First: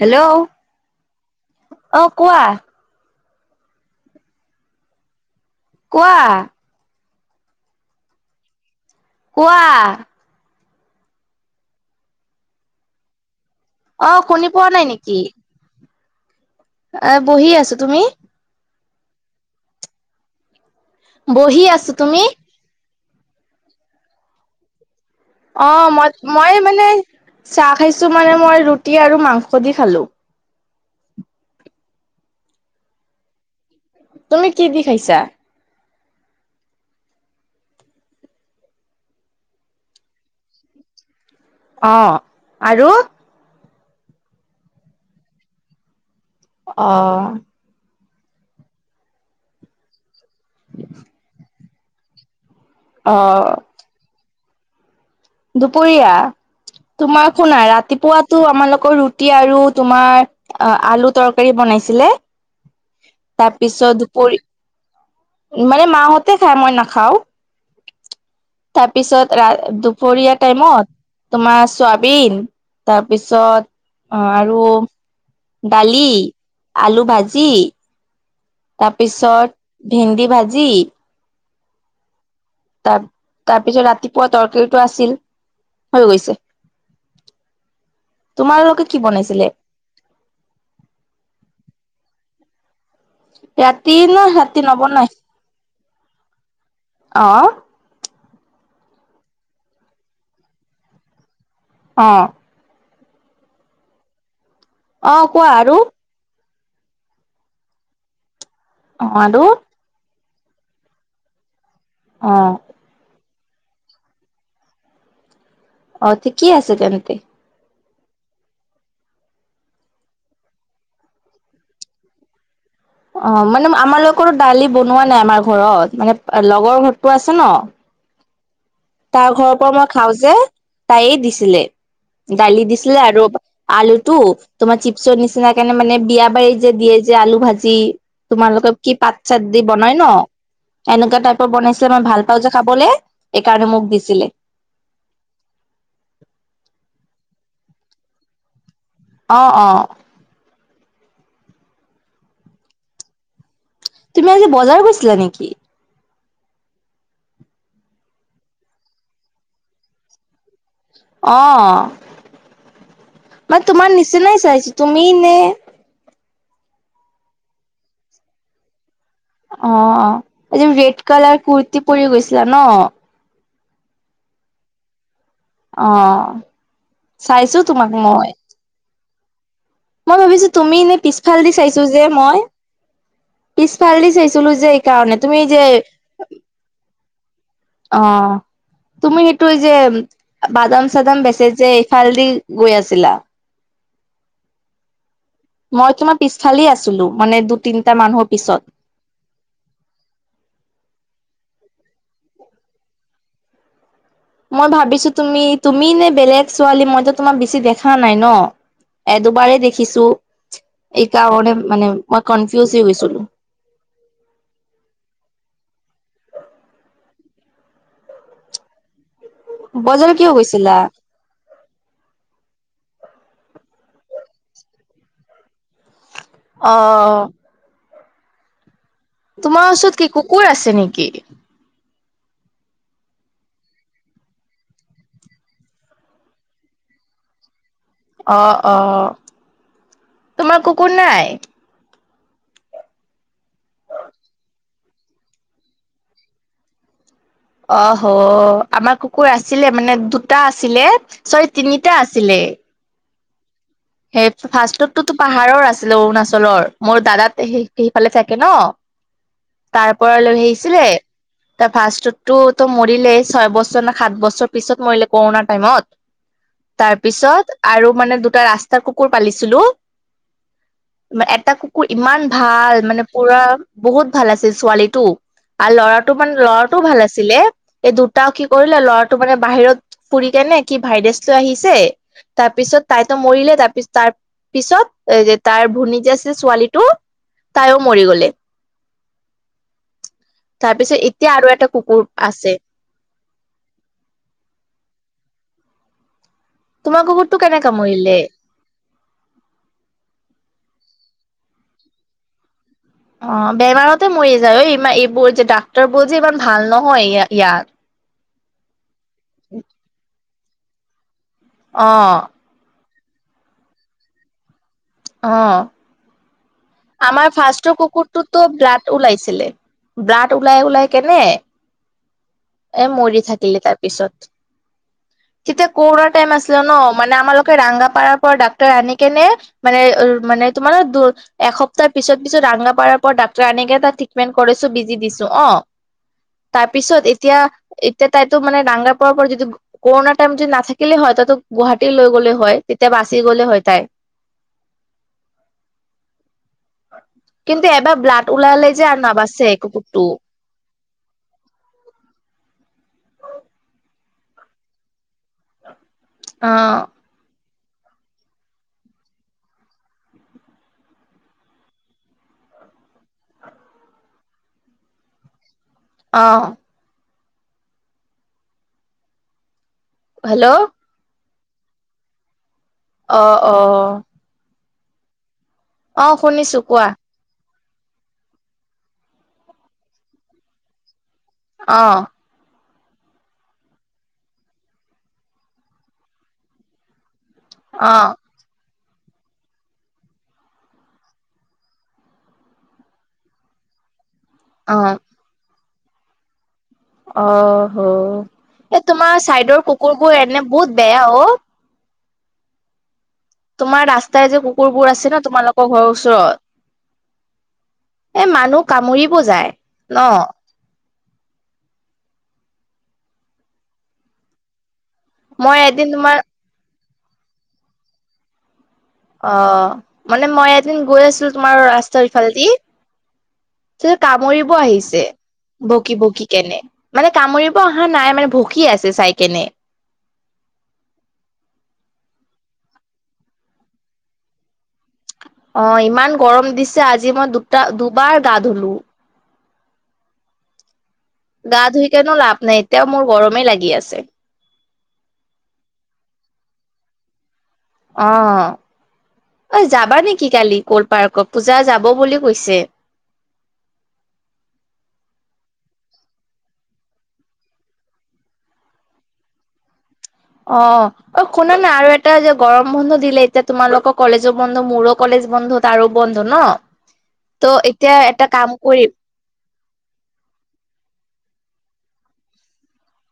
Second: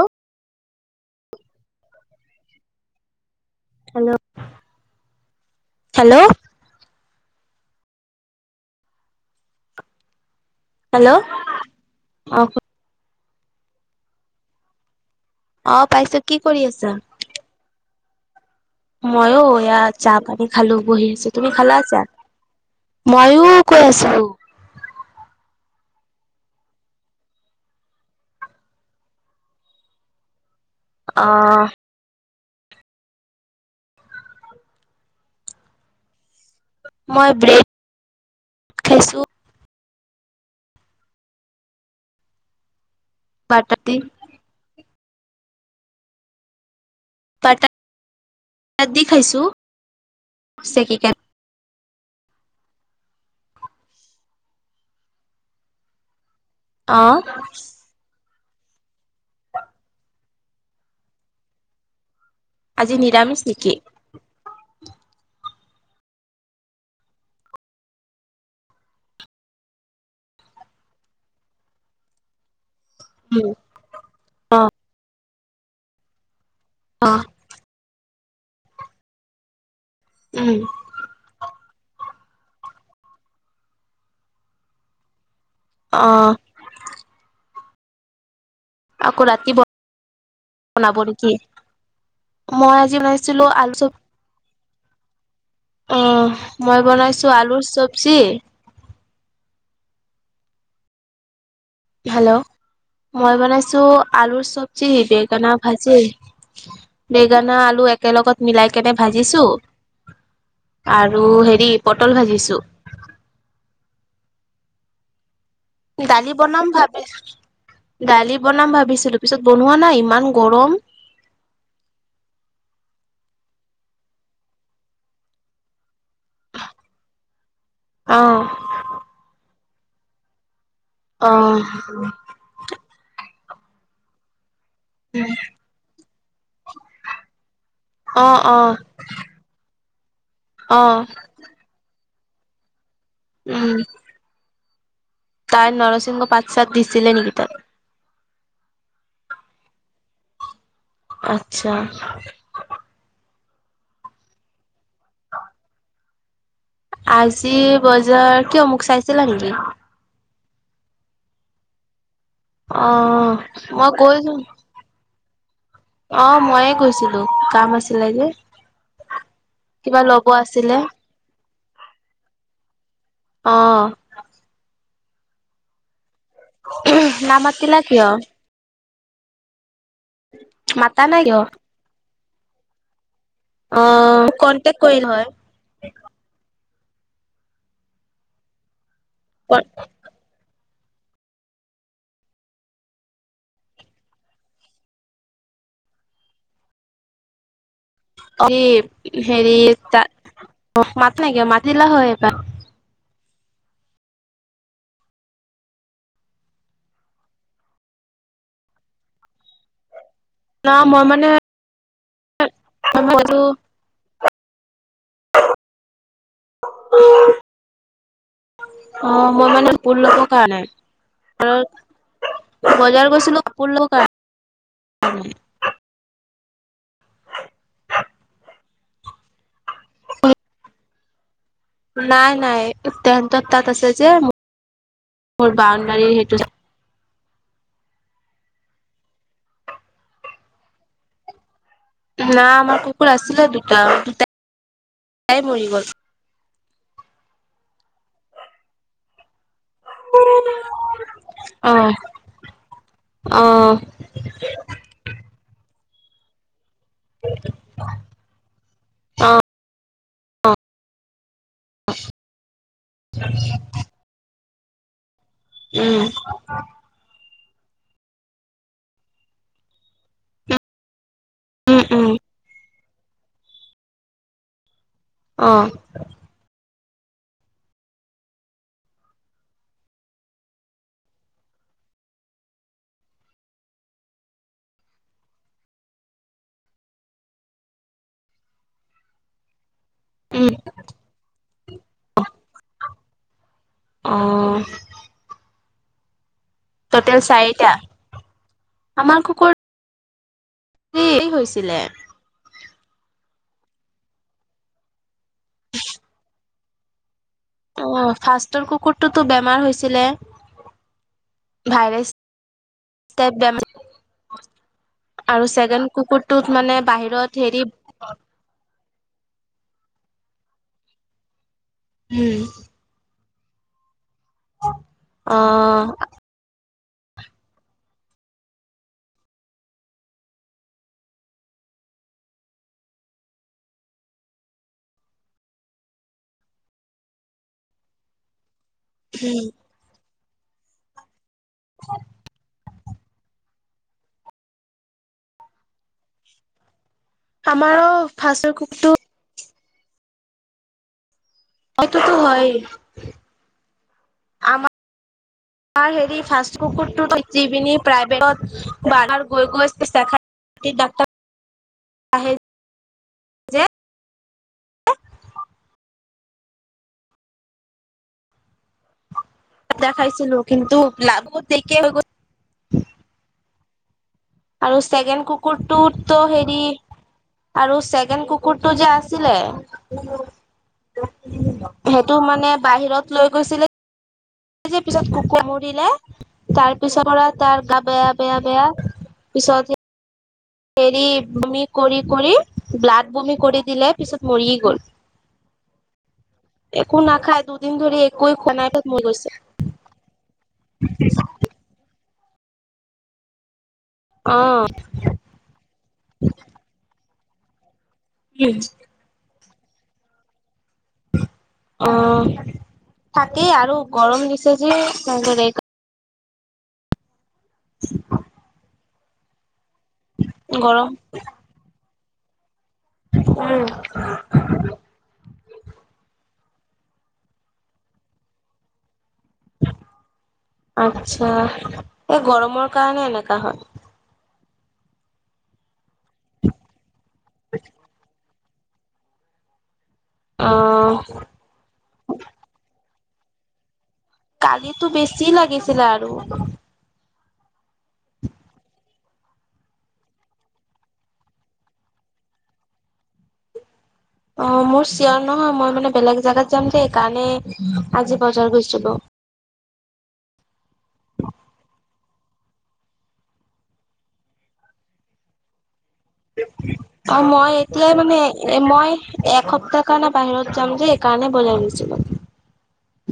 Hello অ কোৱা hello কোৱা? হেল্ল' কোৱা? হেল্ল' অ ক- অ শুনি পোৱা নাই নেকি অ পাইছো কি কৰি আছা আহ বহি আছো তুমি মইয়ো ইয়াত চাহ পানী খালো বহি আছো তুমি বহি খালা আছো চাহ তুমি [unintelligible] মইয়ো কৈ আছো অ মই মই মানে চাহ খাইছো মানে মই ৰুটি আৰু মাংস দি খালো অহ তুমি কি দি খাইছা মই ব্ৰেড খাইছো অ আৰু আটা দি অহ ভাত দি খাইছো চিকেন অহ দুপৰীয়া অ তোমাৰ শুনা ৰাতিপুৱা তো আমাৰ লগৰ ৰুটি আৰু তোমাৰ আলু তৰকাৰী বনাইছিলে আজি নিৰামিষ নেকি তাৰপিছত দুপৰি মানে মাহঁতে খায় মই নাখাওঁ তাৰপিছত দুপৰীয়া টাইমত তোমাৰ ছয়াবিন [unintelligible] উম তাৰপিছত অ আৰু দালি আলু অ ভাজি তাৰপিছত ভেন্দি উম ভাজি তাৰ তাৰপিছত ৰাতিপুৱা তৰকাৰীটো আছিল হৈ গৈছে আহ তোমালোকে কি আকৌ বনাইছিলে ৰাতি বনাব নেকি মই আজি বনাইছিলো আলু চব ৰাতি ন ৰাতি নবনাই অ মই বনাইছো অ' আলুৰ চব্জি অ' হেল্ল' মই বনাইছো আলুৰ চব্জি অ' কোৱা বেগেনা আৰু ভাজি বেঙেনা আলু একেলগত মিলাই কেনে অ' আৰু ভাজিছো আৰু হেৰি পটল অ' ভাজিছো অ' দালি ঠিকেই বনাম আছে তেন্তে ভাবিছো দালি বনাম ভাবিছিলো পিছত বনোৱা নাই ইমান গৰম [inaudible] অ মানে আমাৰলোকৰ দালি বনোৱা নাই আমাৰ ঘৰত মানে লগৰ ঘৰতো আছে ন অঁহ তাৰ ঘৰৰ পৰা মই খাওঁ যে তাই অ', দিছিলে দালি দিছিলে আৰু আলুটো তোমাৰ চিপছৰ নিচিনা কাৰণে মানে বিয়া বাৰী যে দিয়ে যে আলু ভাজি [unintelligible] অ', তোমালোক অ', কি পাত চাত দি বনাই বনাই ন অ', এনেকুৱা টাইপৰ বনাইছে মই ভাল পাওঁ যে খাবলে এইকাৰণে উম, মোক দিছিলে তাই নৰসিংহ পাত চাত দিছিলে নেকি তাত অহ অহ আচ্ছা তুমি আজি বজাৰ গৈছিলা নেকি আজি বজাৰ কিয়মোক চাইছিলা নেকি অ অ', মানে মই তোমাৰ গৈ নিচিনাই চাইছো তুমি নে অ ময়ে কৈছিলো কাম আছিলে যে [unintelligible] কিবা অহ ল'ব এইযোৰ আছিলে ৰেড কালাৰ কুুৰ্তি পৰি গৈছিলা ন অহ অ চাইছো নামাতিলা তোমাক কিয় মই মই ভাবিছো তুমি এনে মাতা নাই পিছফাল কিয়? দি চাইছো যে মই অ পিছফালে দি চাইছিলো যে কন্টেক এই কৰিল কাৰণে হয় তুমি যে অ, তুমি সেইটোৱে যে, বাদাম-চাদাম বেচে যে ইফাল দি গৈ আছিলা। মই তোমাৰ পিছফালে আছিলো মানে দু তিন, এই হেৰি ত মাত নাই কিয় মাত দিলা হয় এবাৰ। মই ভাবিছো তুমি তুমি নে বেলেগ ছোৱালী মইতো তোমাক বেছি দেখা নাই ন? এ, দুবাৰেই দেখিছো। ন মই মানে এইকাৰণে মানে মই [unintelligible] [unintelligible] হৈ গৈছিলো অ, মই মানে পোৰ বজাৰ লোকৰ কিয় কাৰণে গৈছিলা বজাৰ [unintelligible] গৈছিলোঁ কাপোৰ লবৰ কাৰণে। অ। তোমাৰ ওচৰত কি কুকুৰ আছে নেকি? নাই, নাই তেহেতৰ তাত আছে যে, মোৰ বাউণ্ডাৰীৰ সেইটো। অ, অ, তোমাৰ কুকুৰ নাই? না, আমাৰ কুকুৰ আছিলে দুটা। দুটা তাই মৰি গল। অ হ, আমাৰ কুকুৰ আছে। আছিলে মানে দুটা আছিলে, চৰি অ তিনিটা আছিলে। অ। সেই ফাৰ্ষ্টতটোতো পাহাৰৰ আছিলে অৰুণাচলৰ। মোৰ দাদাত সে সেইফালে থাকে ন, অ তাৰ পৰা লৈ আহিছিলে। তাৰ ফাষ্ট ৰ টো মৰিলেই ছয় বছৰ ন সাত বছৰ পিছত মৰিলে। কৰোণা টাইমত। উম তাৰপিছত আৰু মানে দুটা ৰাস্ত কুকুৰ পালিছিলো। এটা উম কুকুৰ উম ইমান ভাল। মানে পুৰা বহুত ভাল আছিল ছোৱালীতও অ আৰু ল'ৰাটো মানে লৰা টো ভাল আছিলে। এই দুটা কি কৰিলে ল'ৰাটো মানে বাহিৰত ফুৰি কেনে কি ভাইৰাছ লৈ আহিছে তাৰপিছত তাই তো মৰিলে। তাৰ পিছ তাৰ পিছত এ যে তাৰ ভনী যে আছে ছোৱালীটো তাইও মৰি গলে। [unintelligible] উম তাৰ পিছত এতিয়া আৰু এটা কুকুৰ আছে। আহ। তোমাৰ টোটেল কুকুৰটো চাৰিটা। কেনেকা মৰিলে আমাৰ কুকুৰ সেৰি হৈছিলে। অ, বেমাৰতে মৰি যায় ঐ ই এইবোৰ যে ডাক্তৰ বোৰ যে ইমান ভাল নহয় ইয়াত। অ, ফাষ্টৰ কুকুৰটোতো বেমাৰ হৈছিলে। অ। ভাইৰাছ আৰু অ চেকেণ্ড কুকুৰটোত মানে [unintelligible] আমাৰ হেৰি ফাৰ্ষ্ট কুকুৰটোতো ব্লাড ওলাইছিলে ব্লাড ওলাই ওলাই কেনে, উম এ মৰি থাকিলি তাৰ পিছত। অ তেতিয়া কৰুনা টাইম আছিলে ন। মানে আমালোকে ৰাঙা পাৰাৰ পৰা ডাক্তাৰ আনি কেনে মানে উ মানে তোমালোকৰ এসপ্তাহ পিছত পিছত ৰাংগাপাৰ পৰা ডাক্তৰ আনেকে এটা ট্ৰিটমেণ্ট কৰিছো বিজি দিছো অ। তাৰপিছত এতিয়া এতিয়া তাইতো মানে ৰাঙা পাৰ পৰা যদি কৰোণা টাইম যদি নাথাকিলে হয় তাতো গুৱাহাটী লৈ গ'লেই হয়। তেতিয়া বাচি গ'লে হৈ তাই। কিন্তু আমাৰো এবাৰ ব্লাট ফাৰ্ষ্টৰ ওলালে যে কুকুৰটো আৰু ন বাচছে কুকুৰটো। এইটোতো হয়। আমাৰ ত হেৰি ফাষ্ট কুকুৰটো জিৱিনী প্ৰাইভেটত বাৰাৰ গৈ গৈখাই ডাক্টৰ [unintelligible] আহে যে অঁ দেখাইছিলো হেল্ল' কিন্তু লাগু দেৰিকে হৈ গ'ল। অ অ আৰু ছেকেণ্ড কুকুৰটো অ তো হেৰি শুনিছো কোৱা আৰু ছেকেণ্ড কুকুৰটো যে আছিলে অ সেইটো মানে বাহিৰত লৈ গৈছিলে। পিছত কুকুৰ মৰিলে তাৰ পিছৰ পৰা তাৰ গা অ বেয়া বেয়া বেয়া। পিছত হে এৰি বুমি কৰি কৰি ব্লাড বুমি কৰি দিলে পিছত মৰি অ গ'ল একো অ নাখায় দুদিন হ ধৰি একোৱে খোৱা নাই এই পিছত মৰি তোমাৰ গৈছে চাইডৰ কুকুৰবোৰ এনে বহুত বেয়া অ তোমাৰ ৰাস্তাই যে অ', কুকুৰবোৰ আছে ন তোমালোকৰ ঘৰৰ ওচৰত এ মানুহ কামুৰিব যায়। ন অ থাকেই আৰু গৰম দিছে। যে তাৰে মই এদিন তোমাৰ- [inaudible] অ মানে মই এদিন গৰম গৈ আছিলো তোমাৰ ৰাস্তাৰ ইফালেদি উম। ত কামুৰিব আহিছে। বকি বকি কেনে। মানে কামুৰিব অহা নাই মানে ভকি আছে চাই। কেনে আত্ছা এই গৰমৰ কাৰণে এনেকা হয়। অ ইমান গৰম দিছে আজি মই দুটা দুবাৰ গা ধুলো। অ গা ধুই কেনো লাভ নাই এতিয়াও মোৰ গৰমেই লাগি আছে। কালিটো বেছি লাগিছিলে আৰু। আহ অ যাবা নেকি কালিকল পাৰ্কত? পূজা যাব বুলি কৈছে। অ মোৰ চিঅৰ নহয়। মই মানে বেলেগ জাগাত যাম যে। সেইকাৰণে আজি বজাৰ গৈছিলো। অ [inaudible] অ অ শুনা নাই আৰু এটা যে গৰম বন্ধ দিলে এতিয়া তোমালোকৰ কলেজো বন্ধ মোৰো কলেজ বন্ধ। তাৰো ন অ ত' মই এতিয়াই এতিয়া মানে এটা কাম এ মই কৰিম এসপ্তাহ কাৰণে বাহিৰত যাম যে এই কাৰণে বজাৰ গৈছো। [inaudible]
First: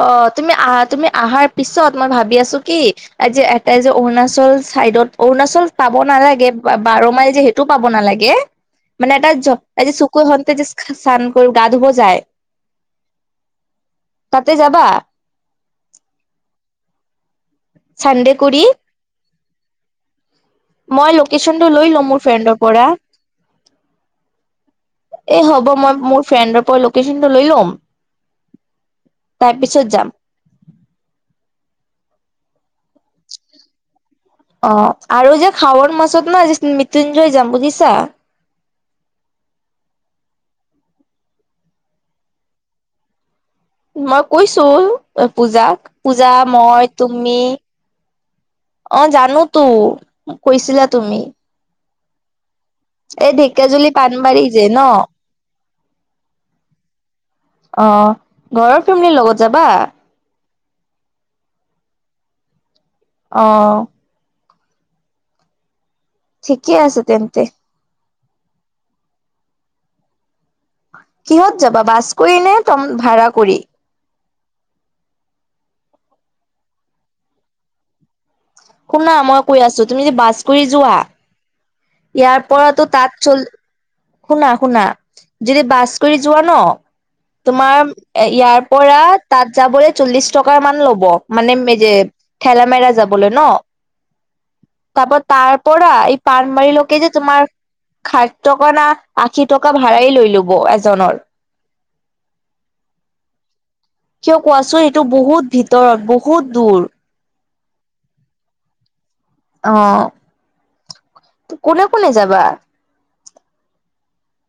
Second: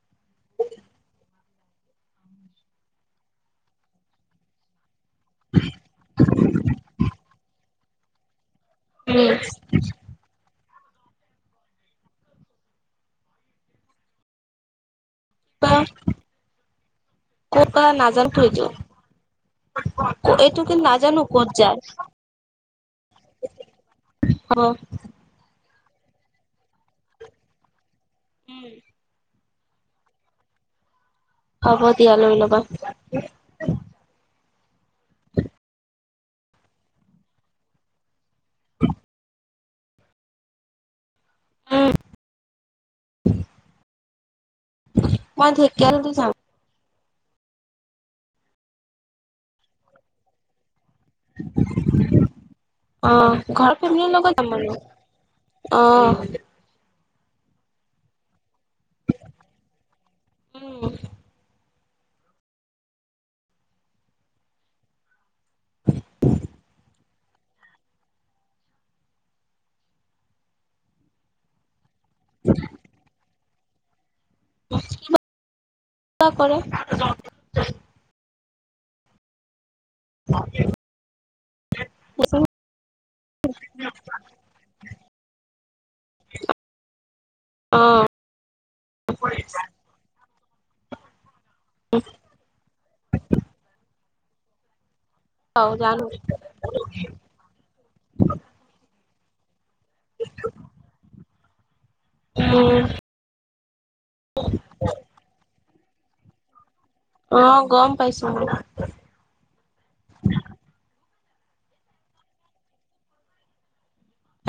অ তুমি আহা তুমি আহাৰ পিছত মই ভাবি আছো কি আ যে এটাই যে অৰুণাচল চাইদত অৰুণাচল পাব নালাগে বাৰ মাইল যে সেইটো পাব নালাগে। মানে এটা য এ যে শুক হন্ততে যে - চানপূৰ গা ধুব যায়। তাতে যাবা? আহ ক'ত বা নাজানো চানডে টো কৰি ইটো। মই লোকেশ্যনটো লৈ লওঁ মোৰ ফ্ৰেণ্ডৰ পৰা। হ'ব। এ হ'ব মই মোৰ ফ্ৰেণ্ডৰ পৰা লোকেশচনটো লৈ ল'ম। উম তাৰ পিছত যাম। হব দিয়া লৈ লবা। অহ আৰু যে খাৱৰ মাছত ন মৃত্যুঞ্জয় যাম বুজিছা। উম মই কৈছো মই পূজাক ঢেকীয়াজুলি যাম। পূজা মই তুমি অহ জানোতো কৈছিলা তুমি। এই অহ। ঘৰৰ ঢেকীয়াজুলি ফেমিলিৰ লগত পাণবাৰী যাম যে বোলো। ন অহ। অহ ঘৰৰ ফেমিলিৰ লগত যাবা? উম। অহ ঠিকে আছে তেন্তে। কিহত যাবা বাছ কৰি নে তম ভাড়া কৰি। কৰে শুনা মই কৈ আছো তুমি যে বাছ কৰি যোৱা? ইয়াৰ পৰাতো তাঁত চল শুনা শুনা যদি বাছ কৰি যোৱা ন। তোমাৰ ইয়াৰ পৰা তাত যাবলে চল্লিশ টকা মান ল'ব। মানে মেজে ঠেলামেৰা যাবলে ন। তাপা তাৰ অ পৰা জানো এই পাণমাৰী লৈকে যে তোমাৰ খাদ্যকনা আখি টকা ভাড়াই লৈ লব এজনৰ। উম। কিয় কোৱাচোন এইটো বহুত ভিতৰত বহুত দূৰ। অহ গম পাইছো। অহ কোনে কোনে যাবা?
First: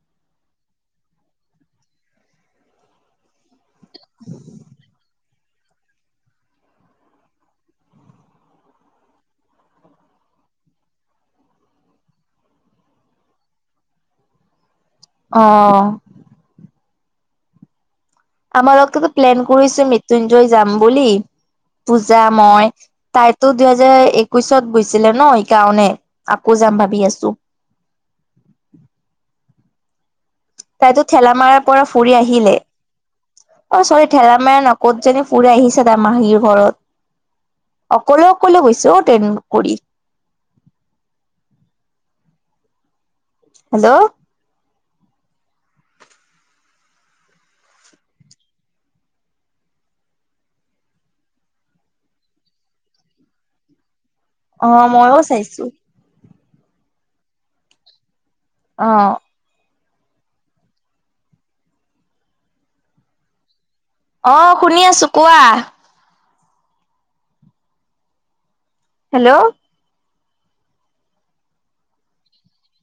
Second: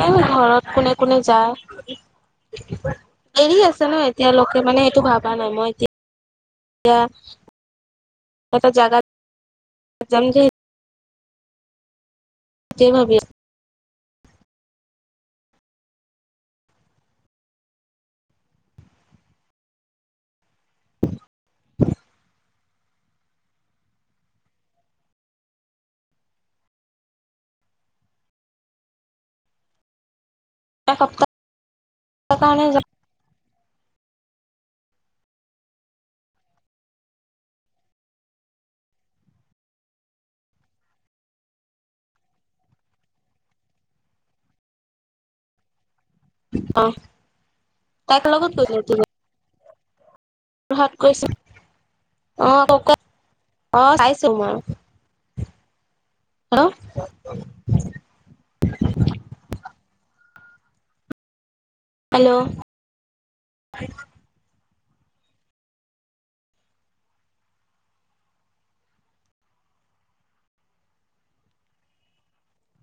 এ ঘৰত কোনে কোনে যায়। এৰি আছে ন এতিয়ালোকে মানে সেইটো ভাবা নাই মই এতিয়া এয়া এটা জাগাত যামদেই তাতে ভাবি আছো অহ। আমাৰ লগততো প্লেন কৰিছে মৃত্যুঞ্জয় যাম বুলি। পূজা মই তাইতো দুইহেজাৰ একৈশত গৈছিলে ন সেইকাৰণে আকৌ যাম ভাবি আছো। [unintelligible] তাইতো এসপ্তাহৰ ঠেলামাৰাৰ পৰা ফুৰি আহিলে। কাৰণে যাম অহ চৰি ঠেলামৰা ন। ক'তজনী ফুৰি আহিছে তাৰ মাহীৰ ঘৰত। অকলে অকলে গৈছোঁ ট্ৰেন কৰি। [unintelligible] হেল্ল'। অহ কাক [unintelligible] লগত [unintelligible] অহ মইও চাইছো। হেল্ল'। অ হেল্ল'। অহ শুনি আছো কোৱা। হেল্ল'।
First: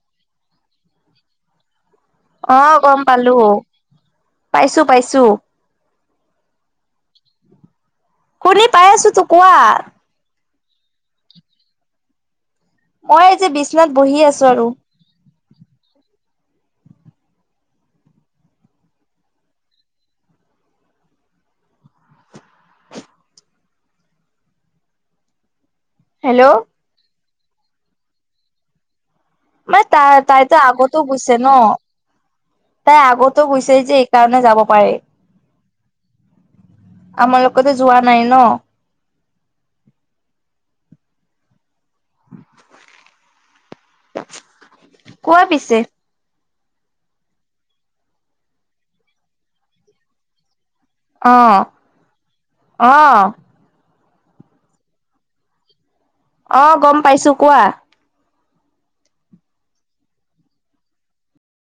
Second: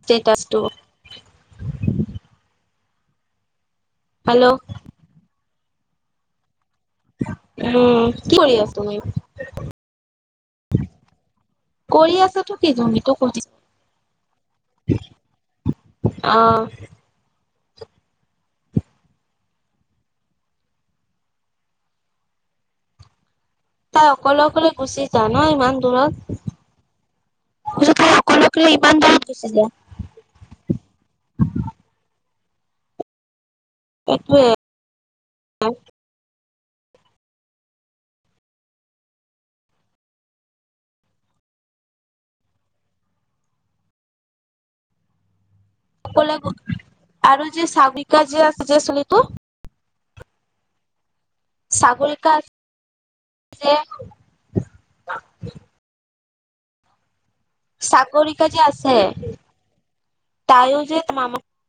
ষ্টেটাছটো। অ গম পালোঁ। হেল্ল' পাইছোঁ পাইছোঁ। উম। কি কৰি শুনি আছা পাই তুমি আছোঁ টো কোৱা। কৰি আছোঁ তো মই এই যে বিচনাত বহি আছো আৰু অঁ তাই অকলে অকলে গুচি যায় ন ইমান দূৰত হেল্ল' [unintelligible] মানে তাই তাইতো আগতো গৈছে ন। তাই আগত গৈছে যে এই কাৰণে সেইটোৱে যাব পাৰে। আমাৰ লগতে যোৱা নাই ন। কোৱা পিছে। অকলে আৰু যে চাবিকা যে আছে যে ছলিতো। অ ছাগলী কা অ যে। অ গম পাইছোঁ। চাকৰিকা যে আছে তায়ো যে মামা